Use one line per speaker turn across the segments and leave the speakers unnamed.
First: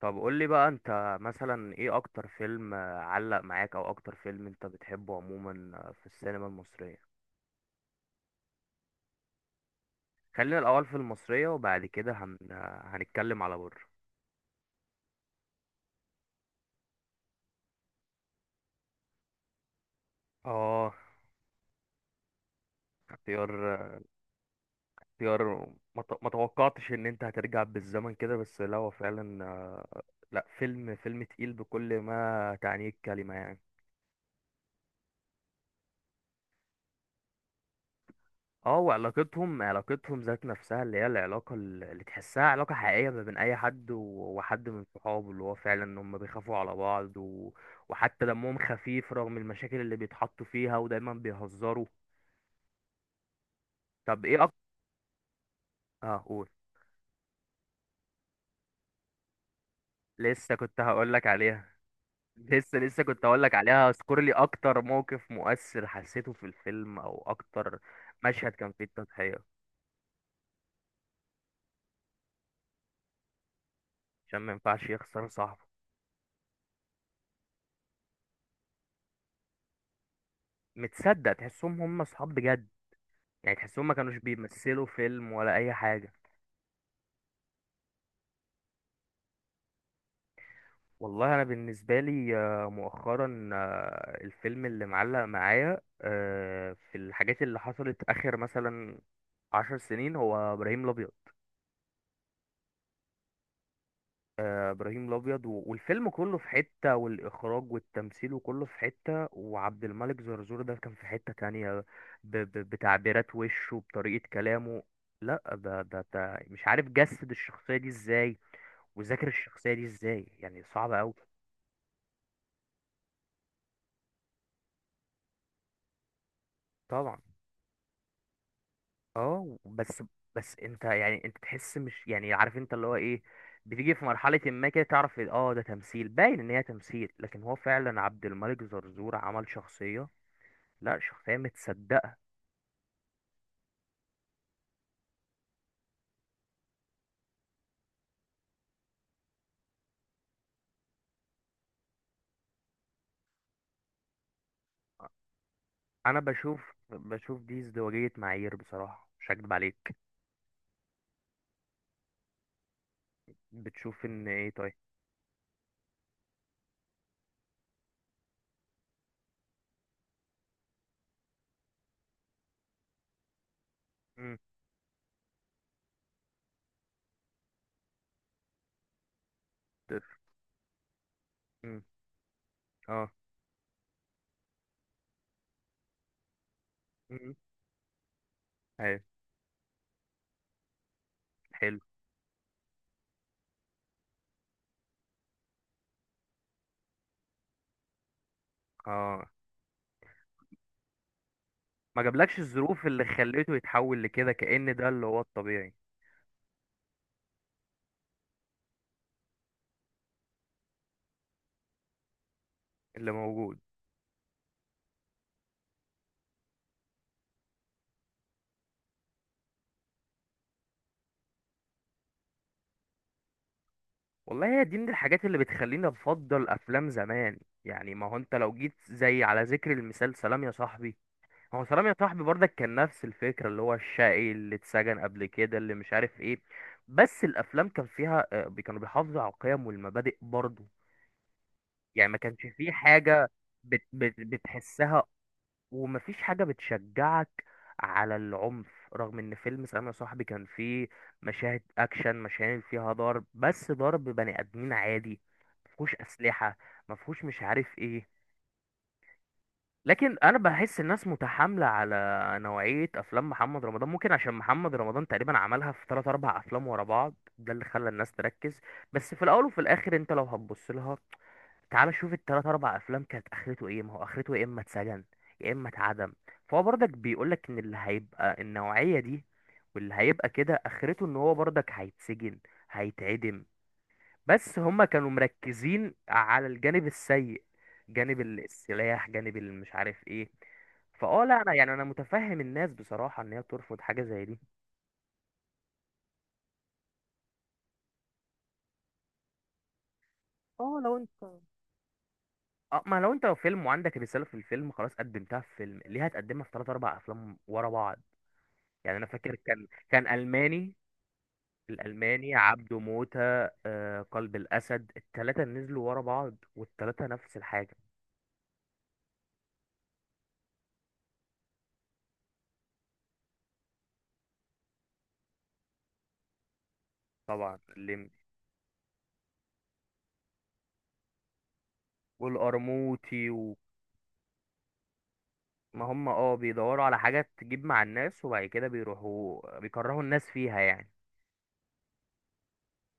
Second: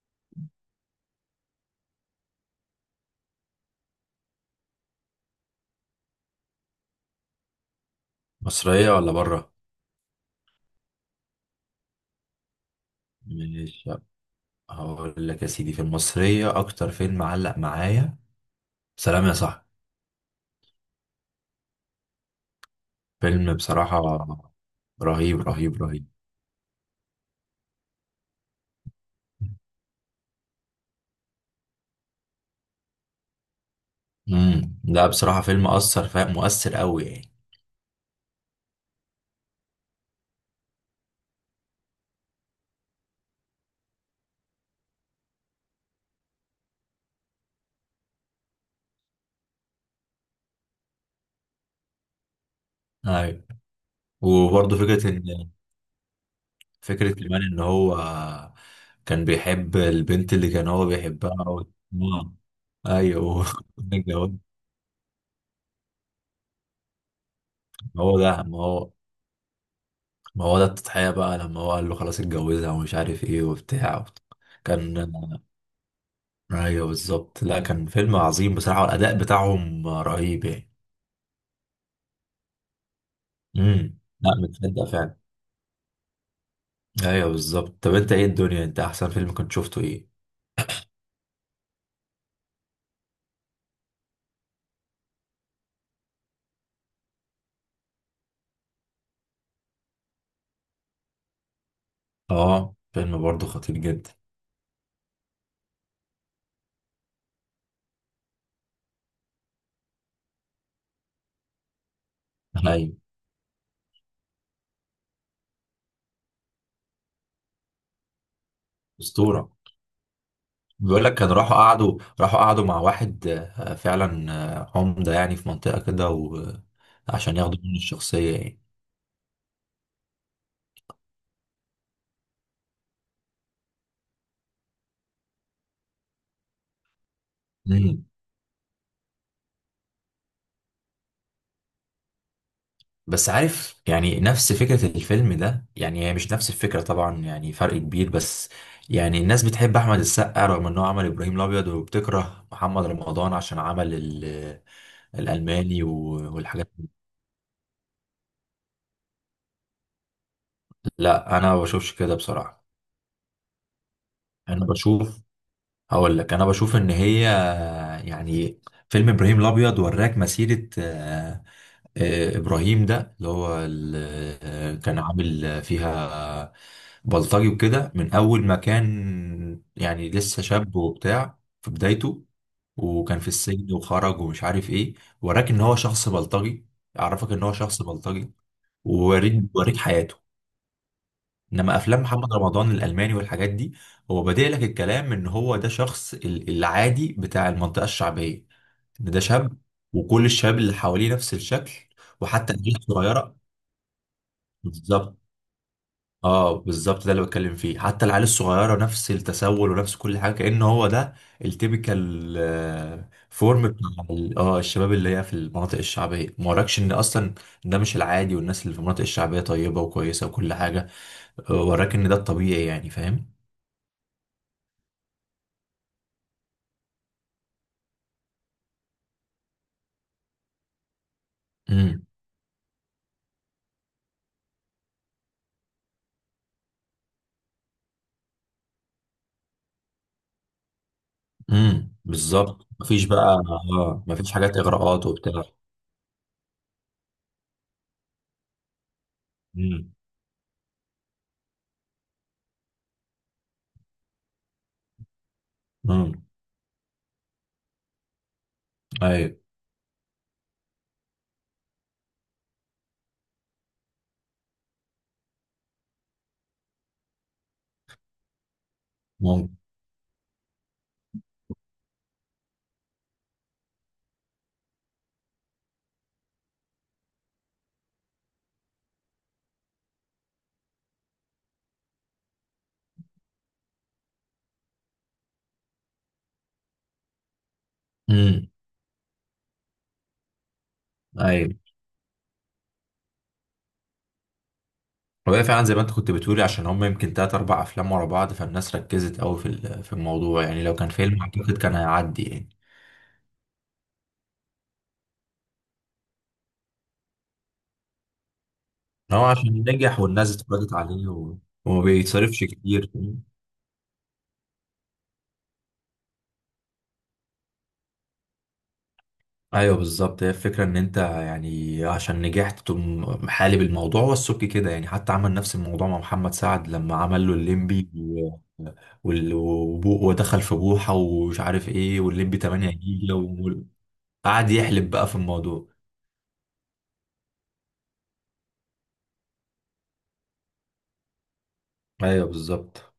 طب قول لي بقى انت مثلا ايه اكتر فيلم علق معاك او اكتر فيلم انت بتحبه عموما في السينما المصرية.
مصرية ولا بره؟
خلينا الاول في المصرية وبعد كده هن... آه، هنتكلم على بره.
مش هقول لك يا سيدي في المصرية أكتر فيلم معلق معايا سلام يا صاحبي.
اه، اختيار.
فيلم بصراحة رهيب
اختيار
رهيب رهيب.
ما توقعتش ان انت هترجع بالزمن كده، بس لا هو فعلا لا، فيلم تقيل بكل ما تعنيه الكلمة يعني.
لا بصراحة فيلم مؤثر قوي يعني.
اه، وعلاقتهم ذات نفسها اللي هي العلاقة اللي تحسها علاقة حقيقية ما بين أي حد وحد من صحابه، اللي هو فعلا إن هما بيخافوا على بعض وحتى دمهم خفيف رغم المشاكل اللي بيتحطوا فيها، ودايما بيهزروا.
أيوة.
طب ايه أكتر؟
وبرضه فكرة إن
اه قول.
فكرة كمان إن هو كان بيحب البنت اللي
لسه
كان
كنت
هو
هقولك
بيحبها و...
عليها.
آه.
لسه كنت
أيوه
هقولك عليها. اذكر
اتجوز.
لي أكتر موقف مؤثر حسيته في الفيلم، أو أكتر
ما هو ده
مشهد
ما
كان فيه
هو
التضحية
ما هو ده التضحية بقى لما هو قال له خلاص اتجوزها ومش عارف إيه وبتاع
عشان ما ينفعش
كان.
يخسر صاحبه.
ايوه بالظبط، لا كان فيلم عظيم بصراحه والاداء بتاعهم رهيب يعني.
متصدق تحسهم هما صحاب بجد، يعني تحسهم ما كانوش
لا متصدق
بيمثلوا
فعلا.
فيلم ولا اي حاجه.
ايوه بالظبط. طب انت ايه الدنيا، انت احسن فيلم كنت شفته ايه؟
والله انا بالنسبه لي مؤخرا الفيلم اللي معلق معايا في الحاجات اللي حصلت اخر مثلا عشر سنين هو ابراهيم الابيض.
اه فيلم برضه خطير جدا.
ابراهيم الابيض والفيلم كله في حته، والاخراج والتمثيل وكله في حته. وعبد الملك زرزور ده كان في حته تانية،
ايوه.
بتعبيرات وشه، بطريقه كلامه. لا ده مش عارف جسد الشخصيه دي ازاي، وذاكر
اسطوره.
الشخصيه دي ازاي يعني. صعبه
بيقول
قوي.
لك كانوا راحوا قعدوا راحوا قعدوا مع واحد. آه، فعلا. آه، عمده يعني في منطقه كده.
طبعا.
وعشان ياخدوا منه الشخصيه يعني.
اه بس. بس انت يعني، انت تحس، مش يعني عارف انت اللي هو ايه، بتيجي في مرحلة ما كده تعرف اه ده تمثيل، باين ان هي تمثيل، لكن هو فعلا
مم.
عبد الملك زرزور عمل شخصية. لا شخصية متصدقة.
بس عارف يعني نفس فكرة الفيلم ده، يعني هي مش نفس الفكرة طبعا، يعني فرق كبير، بس يعني الناس بتحب أحمد السقا رغم إنه عمل إبراهيم الأبيض، وبتكره محمد رمضان عشان عمل الألماني
انا بشوف
والحاجات دي.
بشوف دي ازدواجية معايير بصراحة، مش هكدب عليك.
لا أنا ما بشوفش كده بصراحة.
بتشوف ان ايه؟
أنا
طيب.
بشوف. هقول لك أنا بشوف إن هي يعني فيلم إبراهيم الأبيض وراك مسيرة. آه، ابراهيم ده اللي هو
امم.
آه، كان عامل فيها بلطجي وكده، من اول ما كان
طيب.
يعني لسه شاب وبتاع في
امم.
بدايته.
اه.
وكان في السجن وخرج ومش عارف ايه. وراك ان هو شخص بلطجي، عرفك
امم.
ان هو شخص بلطجي،
ايوه.
وريك حياته. انما
حلو.
افلام محمد رمضان الالماني والحاجات دي، هو بادئ لك الكلام ان هو ده شخص العادي بتاع المنطقه الشعبيه، ان ده
اه،
شاب وكل الشباب اللي حواليه نفس الشكل.
ما جابلكش
وحتى العيال
الظروف اللي
الصغيره.
خليته يتحول لكده، كأن ده اللي
بالظبط.
هو الطبيعي،
اه بالظبط، ده اللي بتكلم فيه، حتى العيال الصغيره نفس التسول ونفس كل حاجه، كأن هو ده التيبيكال
اللي موجود.
فورم بتاع الشباب اللي هي في المناطق الشعبيه، ما وراكش ان اصلا ده مش العادي والناس اللي في المناطق الشعبيه طيبه وكويسه وكل حاجه. آه، وراك ان ده الطبيعي يعني، فاهم.
والله هي دي من الحاجات اللي بتخليني افضل افلام زمان. يعني ما هو انت لو جيت، زي على ذكر المثال سلام يا صاحبي، هو سلام يا
امم.
صاحبي برضك كان نفس الفكرة، اللي هو الشقي اللي اتسجن قبل كده اللي مش عارف ايه. بس الافلام كان فيها كانوا بيحافظوا على القيم والمبادئ برضه. يعني ما كانش
بالظبط،
فيه
مفيش بقى.
حاجة بت
اه
بت
مفيش حاجات
بتحسها،
اغراءات وبتاع.
ومفيش حاجة بتشجعك على العنف، رغم ان فيلم سلام
امم.
يا صاحبي كان فيه مشاهد اكشن، مشاهد فيها ضرب، بس ضرب بني ادمين عادي، مفهوش
امم.
اسلحة، مفهوش مش عارف ايه.
ايوه.
لكن انا بحس الناس متحامله على نوعيه افلام محمد رمضان، ممكن عشان محمد رمضان تقريبا عملها في 3 4 افلام ورا بعض، ده اللي خلى الناس تركز. بس في الاول
ممكن.
وفي الاخر انت لو هتبص لها، تعال شوف التلات اربع افلام كانت اخرته ايه، ما هو اخرته يا اما اتسجن يا اما اتعدم. فهو برضك بيقولك ان اللي هيبقى النوعيه دي، واللي هيبقى كده اخرته، ان هو برضك هيتسجن هيتعدم. بس هما كانوا مركزين على الجانب السيء، جانب
امم.
السلاح، جانب مش عارف ايه. فاه، لا انا
ايوه،
يعني، انا متفهم الناس بصراحة ان هي ترفض حاجة زي دي.
وده فعلا زي ما انت كنت بتقولي، عشان هم يمكن تلات أربع أفلام ورا بعض، فالناس ركزت أوي في في الموضوع يعني. لو
اه
كان
لو
فيلم
انت،
أعتقد كان هيعدي يعني.
اه ما لو انت فيلم وعندك رسالة في الفيلم، خلاص قدمتها في فيلم، ليه هتقدمها في ثلاث اربع افلام ورا بعض؟ يعني انا
إن هو
فاكر
عشان
كان
نجح
كان
والناس اتفرجت
الماني،
عليه و... وما
الالماني،
بيتصرفش
عبده
كتير.
موتة، آه قلب الاسد، الثلاثة نزلوا ورا بعض والثلاثة نفس الحاجة.
أيوه بالظبط. هي الفكرة إن أنت يعني عشان نجحت تقوم محالب الموضوع والسك كده، يعني حتى عمل نفس الموضوع مع محمد سعد لما عمل له
طبعا
الليمبي
الليمبي
و... ودخل في بوحة ومش عارف إيه والليمبي 8 جيجا،
والقرموطي.
وقعد يحلب بقى في الموضوع.
ما هم اه بيدوروا على حاجة تجيب مع الناس، وبعد كده بيروحوا بيكرهوا الناس فيها يعني.
أيوه بالظبط.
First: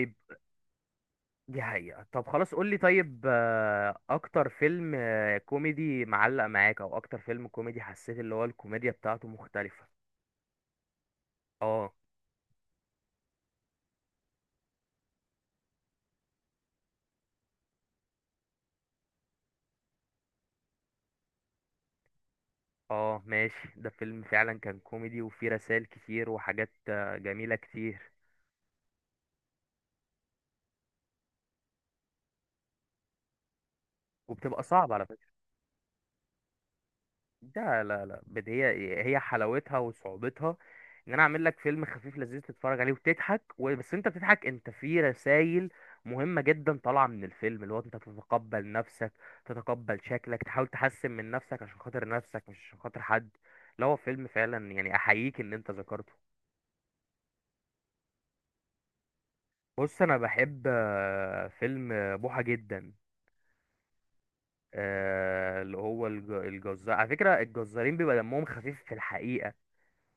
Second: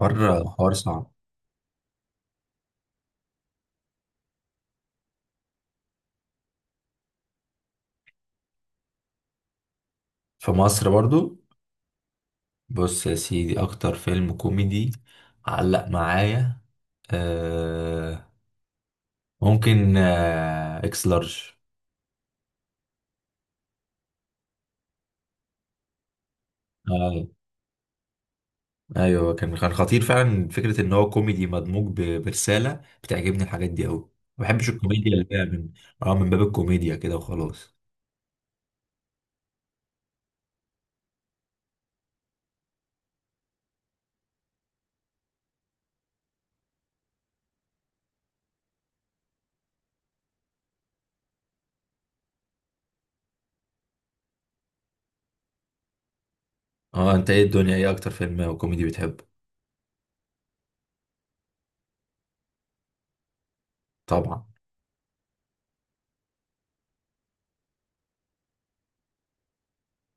حوار صعب.
دي حقيقة. طب خلاص قولي، طيب أكتر فيلم كوميدي معلق معاك، أو أكتر فيلم كوميدي حسيت اللي هو الكوميديا بتاعته مختلفة.
في مصر برضو.
اه.
بص يا سيدي اكتر فيلم كوميدي علق معايا آه ممكن آه اكس لارج.
اه ماشي، ده فيلم فعلا كان كوميدي، وفيه رسائل كتير وحاجات
آه
جميلة كتير.
ايوه كان كان خطير فعلا، فكره ان هو كوميدي مدموج برساله، بتعجبني الحاجات دي قوي. ما
وبتبقى
بحبش
صعبة على
الكوميديا اللي
فكرة.
هي من اه من باب الكوميديا كده وخلاص.
لا لا لا، هي حلاوتها وصعوبتها، ان انا اعمل لك فيلم خفيف لذيذ تتفرج عليه وتضحك بس انت بتضحك، انت في رسائل مهمة جدا طالعة من الفيلم، اللي هو انت تتقبل نفسك، تتقبل شكلك، تحاول تحسن من نفسك عشان خاطر نفسك، مش عشان خاطر حد. لا هو فيلم فعلا يعني، احييك ان انت ذكرته.
اه انت ايه الدنيا، ايه اكتر فيلم كوميدي بتحبه؟
بص انا بحب فيلم بوحة جدا،
طبعا.
اللي هو الجزار. على فكرة الجزارين بيبقى دمهم خفيف في الحقيقة،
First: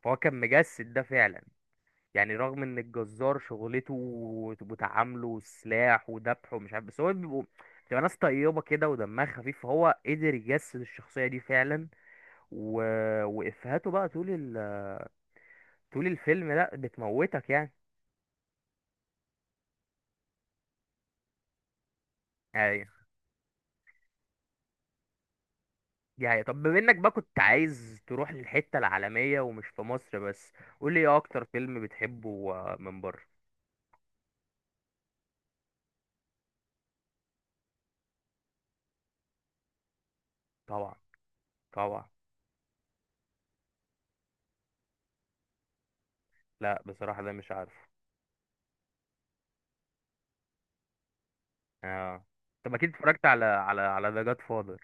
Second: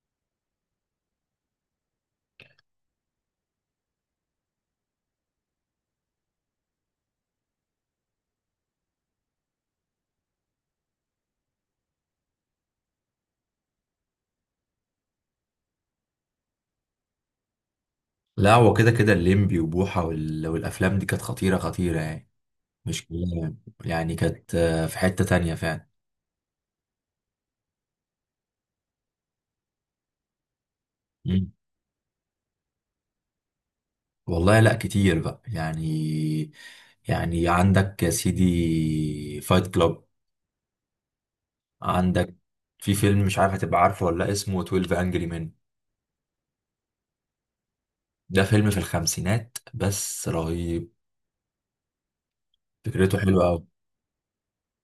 فهو كان مجسد ده فعلا. يعني رغم ان الجزار شغلته وتعامله والسلاح وذبحه ومش عارف، بس هو بيبقوا، بتبقى ناس طيبة كده ودمها خفيف، فهو قدر يجسد الشخصية دي فعلا. و... وإفهاته بقى طول الفيلم لا بتموتك يعني.
لا هو كده كده الليمبي وبوحه وال... والافلام دي كانت خطيره خطيره يعني،
ايوه.
مش كلها يعني. يعني كانت آه، في حته تانية فعلا.
دي حقيقة. طب بما انك بقى كنت عايز تروح للحتة العالمية ومش في مصر بس، قول لي ايه اكتر
مم.
فيلم بتحبه من بره؟
والله لا كتير بقى يعني. يعني عندك يا سيدي فايت كلاب.
طبعا. طبعا.
عندك في فيلم مش عارف هتبقى عارفه ولا لأ، اسمه 12 انجري مان.
لا بصراحة ده مش عارفه.
ده فيلم في الخمسينات بس رهيب.
اه طب اكيد
فكرته
اتفرجت
حلوه
على
قوي.
على على ذا جاد فاذر.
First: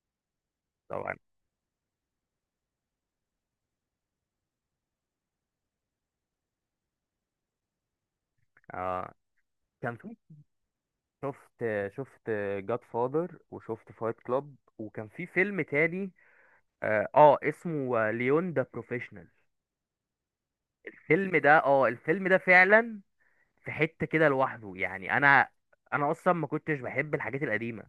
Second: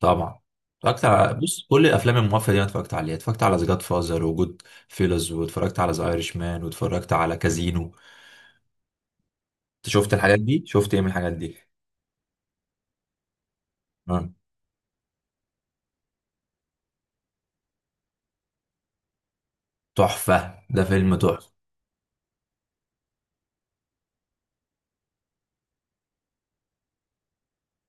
طبعا. اتفرجت
طبعا.
على، بص كل الافلام المافيا دي انا اتفرجت عليها. اتفرجت على ذا فازر، وجود فيلز، واتفرجت على ذا ايرش مان، واتفرجت على كازينو.
اه
انت
كان
شفت
في.
الحاجات دي، شفت ايه من الحاجات دي؟
شفت شفت جاد فاذر، وشفت فايت
آه.
كلاب، وكان في فيلم تاني اه، اسمه ليون ذا بروفيشنال.
تحفه، ده فيلم
الفيلم
تحفه.
ده، اه الفيلم ده فعلا، في حتة كده لوحده يعني. انا، انا اصلا ما كنتش بحب الحاجات القديمة،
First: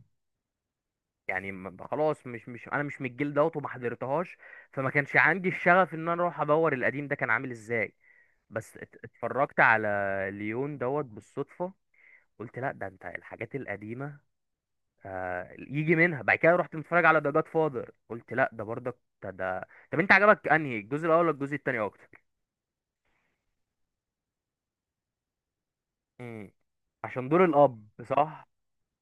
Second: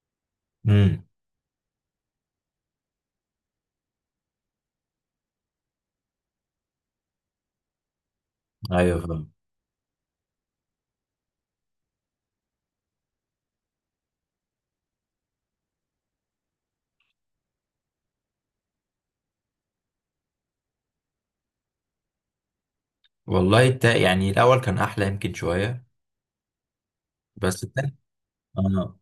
امم.
يعني خلاص، مش انا مش من الجيل دوت وما حضرتهاش، فما كانش عندي الشغف ان انا اروح ادور القديم ده كان عامل ازاي. بس
ايوه، فاهم.
اتفرجت على ليون دوت بالصدفة، قلت لا ده انت الحاجات القديمة يجي منها. بعد كده رحت متفرج على ذا جاد فاذر قلت لا ده برضك. ده طب انت عجبك انهي الجزء الاول ولا الجزء التاني اكتر؟
والله التا... يعني الأول كان أحلى يمكن شوية،
امم، عشان دور
بس
الاب،
التاني.
صح.
آه.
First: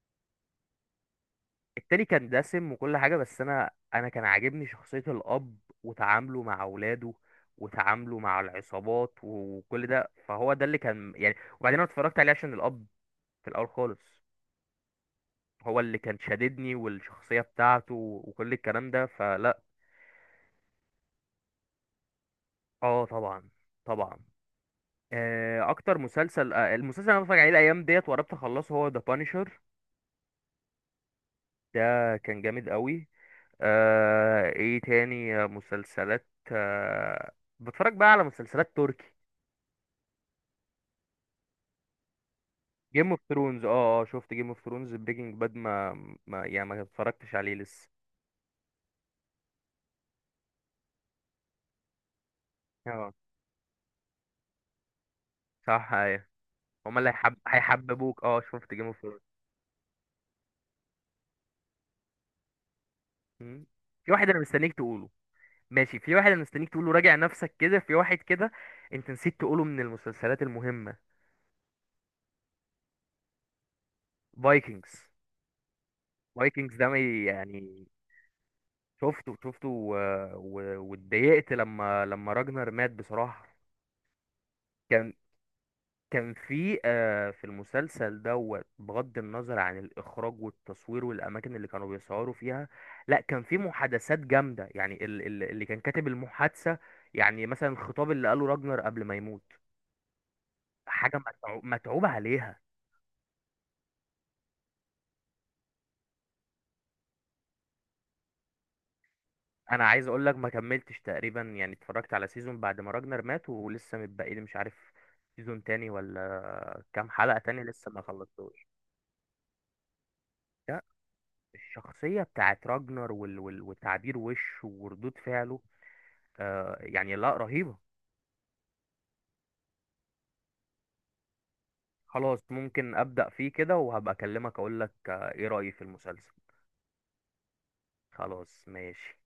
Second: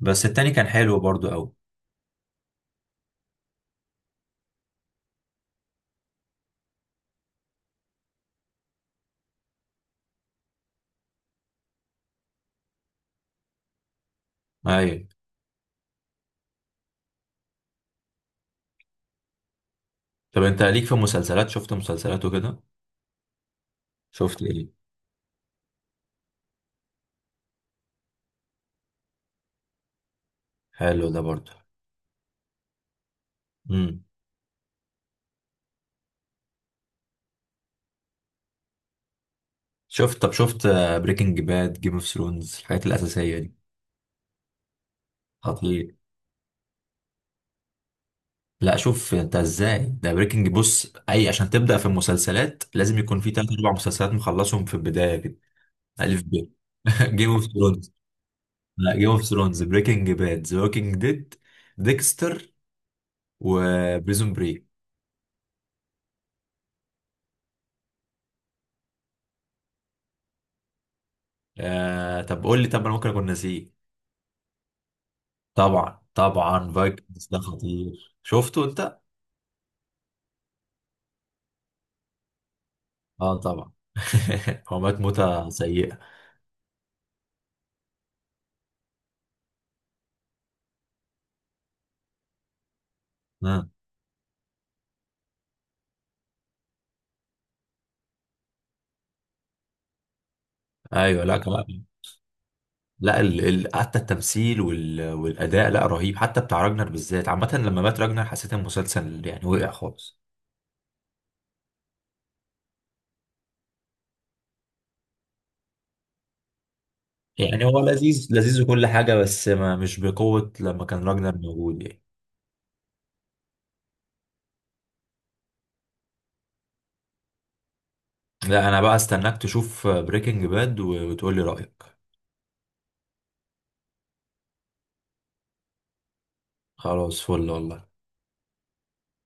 بس التاني كان حلو برضو أوي.
التاني كان دسم وكل حاجه، بس انا، انا كان عاجبني شخصيه الاب، وتعامله مع اولاده، وتعامله مع العصابات وكل ده، فهو ده اللي كان يعني. وبعدين انا اتفرجت عليه عشان الاب في الاول خالص،
أيوة.
هو اللي كان شاددني، والشخصيه بتاعته وكل الكلام ده فلا.
طب أنت ليك في مسلسلات؟ شفت مسلسلات وكده؟
اه طبعا. طبعا.
شفت إيه؟
اكتر مسلسل المسلسل اللي انا بتفرج عليه الايام ديت، وقربت اخلصه، هو ذا بانشر.
حلو ده برضو.
ده كان جامد قوي.
امم.
ايه تاني مسلسلات بتفرج بقى على مسلسلات تركي.
شفت بريكنج باد، جيم اوف ثرونز، الحاجات
جيم اوف
الأساسية دي.
ثرونز، اه اه شفت جيم اوف ثرونز. بريكنج باد
خطير.
ما يعني ما اتفرجتش عليه لسه.
لا شوف أنت إزاي، ده بريكنج، بص أي عشان تبدأ في المسلسلات لازم
اه
يكون في تلات أربع مسلسلات مخلصهم في البداية كده.
صح
ألف
ايوه.
ب.
هما اللي
جيم اوف ثرونز.
هيحببوك. اه شفت جيم
لا
اوف
جيم
ثرونز.
اوف ثرونز، بريكنج باد، ذا ووكينج ديد، ديكستر،
في واحد
وبريزون
انا
بريك.
مستنيك تقوله. ماشي، في واحد انا مستنيك تقوله، راجع نفسك كده، في واحد كده انت نسيت تقوله من المسلسلات المهمة:
آه طب قول لي، طب انا ممكن اكون ناسيه.
فايكنجز.
طبعا طبعا،
فايكنجز ده ما ي-
فايكنجز ده
يعني
خطير، شفته انت؟
شفته واتضايقت لما راجنر مات
اه
بصراحة.
طبعا هو مات
كان،
موتة سيئة.
كان في المسلسل دوت، بغض النظر عن الإخراج والتصوير والأماكن اللي كانوا بيصوروا فيها، لا كان في
آه.
محادثات جامدة يعني، اللي كان كاتب المحادثة، يعني مثلا الخطاب اللي قاله راجنر قبل ما يموت، حاجة
ايوه. لا كمان،
متعوب عليها.
لا ال... ال... حتى التمثيل وال... والاداء، لا رهيب، حتى بتاع راجنر بالذات. عامة لما مات راجنر حسيت المسلسل يعني وقع
أنا عايز
خالص.
أقول لك ما كملتش تقريبا، يعني اتفرجت على سيزون بعد ما راجنر مات ولسه متبقي لي مش عارف سيزون تاني ولا كام حلقة تاني
يعني هو
لسه ما
لذيذ لذيذ
خلصتوش.
وكل حاجة بس ما مش بقوة
لا
لما كان راجنر موجود يعني.
الشخصية بتاعت راجنر وتعبير وشه وردود فعله، آه يعني لا رهيبة.
لا انا بقى استناك تشوف بريكنج باد وتقول لي رأيك.
خلاص ممكن أبدأ فيه كده، وهبقى أكلمك أقولك آه إيه رأيي في المسلسل.
خلاص فل والله.
خلاص ماشي.